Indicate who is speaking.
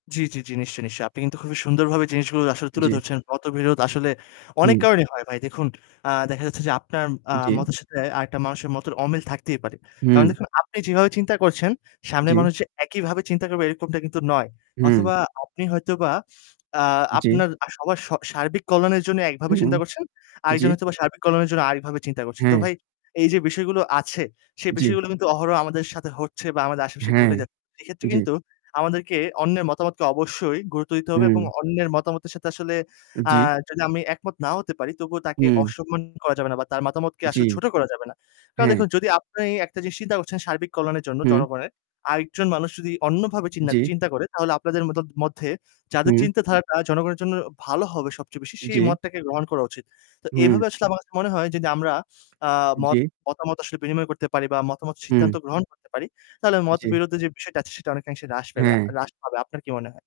Speaker 1: জি, জি, জি নিশ্চয়ই, নিশ্চয়ই। আপনি কিন্তু খুবই সুন্দরভাবে জিনিসগুলো আসলে তুলে
Speaker 2: জি।
Speaker 1: ধরছেন। মতবিরোধ আসলে অনেক
Speaker 2: হুম।
Speaker 1: কারণেই হয় ভাই। দেখুন, আ দেখা যাচ্ছে যে আপনার আ
Speaker 2: উ জি।
Speaker 1: মতের সাথে আরেকটা মানুষের মতের অমিল থাকতেই পারে। কারণ
Speaker 2: হুম।
Speaker 1: দেখুন, আপনি যেভাবে চিন্তা করছেন, সামনের
Speaker 2: জি।
Speaker 1: মানুষ যে একইভাবে চিন্তা করবে এরকমটা কিন্তু নয়।
Speaker 2: হুম।
Speaker 1: অথবা আপনি হয়তোবা আ
Speaker 2: জি।
Speaker 1: আপনার আর সবার স সার্বিক কল্যাণের জন্য একভাবে
Speaker 2: হুম
Speaker 1: চিন্তা করছেন,
Speaker 2: জি।
Speaker 1: আরেকজন হয়তোবা সার্বিক কল্যাণের জন্য আরেকভাবে চিন্তা করছে। তো
Speaker 2: হ্যাঁ।
Speaker 1: ভাই এই যে বিষয়গুলো আছে সে
Speaker 2: জি।
Speaker 1: বিষয়গুলো কিন্তু অহরহ আমাদের সাথে হচ্ছে বা আমাদের আশেপাশে
Speaker 2: হ্যাঁ,
Speaker 1: ঘটে যাচ্ছে সেইক্ষেত্রে
Speaker 2: জি।
Speaker 1: কিন্তু আমাদেরকে অন্যের মতামতকে অবশ্যই গুরুত্ব দিতে হবে এবং
Speaker 2: হু।
Speaker 1: অন্যের মতামতের সাথে আসলে
Speaker 2: এ
Speaker 1: আ
Speaker 2: জি।
Speaker 1: যদি আমি একমত নাও হতে পারি তবুও তাকে
Speaker 2: হু।
Speaker 1: অসম্মান করা যাবে না বা তার মতামতকে
Speaker 2: জি।
Speaker 1: আসলে ছোট করা যাবে না। কারণ
Speaker 2: হ্যাঁ।
Speaker 1: দেখুন, যদি আপনি একটা জিনিস চিন্তা করছেন সার্বিক কল্যাণের জন্য
Speaker 2: হুম।
Speaker 1: জনগণের, আরেকজন মানুষ যদি অন্যভাবে চিন্না
Speaker 2: জি।
Speaker 1: চিন্তা করে তাহলে আপনাদের মদত মধ্যে যাদের
Speaker 2: হুম।
Speaker 1: চিন্তাধারাটা জনগণের জন্য ভালো হবে সবচেয়ে বেশি, সেই
Speaker 2: জি।
Speaker 1: মতটাকে গ্রহণ করা উচিত। তো
Speaker 2: হুম।
Speaker 1: এইভাবে আসলে আমার কাছে মনে হয় যদি আমরা আ
Speaker 2: জি।
Speaker 1: মত মতামত আসলে বিনিময় করতে পারি বা মতামত সিদ্ধান্ত
Speaker 2: হু।
Speaker 1: গ্রহণ করতে পারি তাহলে
Speaker 2: জি।
Speaker 1: মতবিরোধে যে বিষয়টা আছে সেটা অনেকাংশে হ্রাস পেবে আ
Speaker 2: হ্যাঁ।
Speaker 1: হ্রাস পাবে। আপনার কি মনে হয়?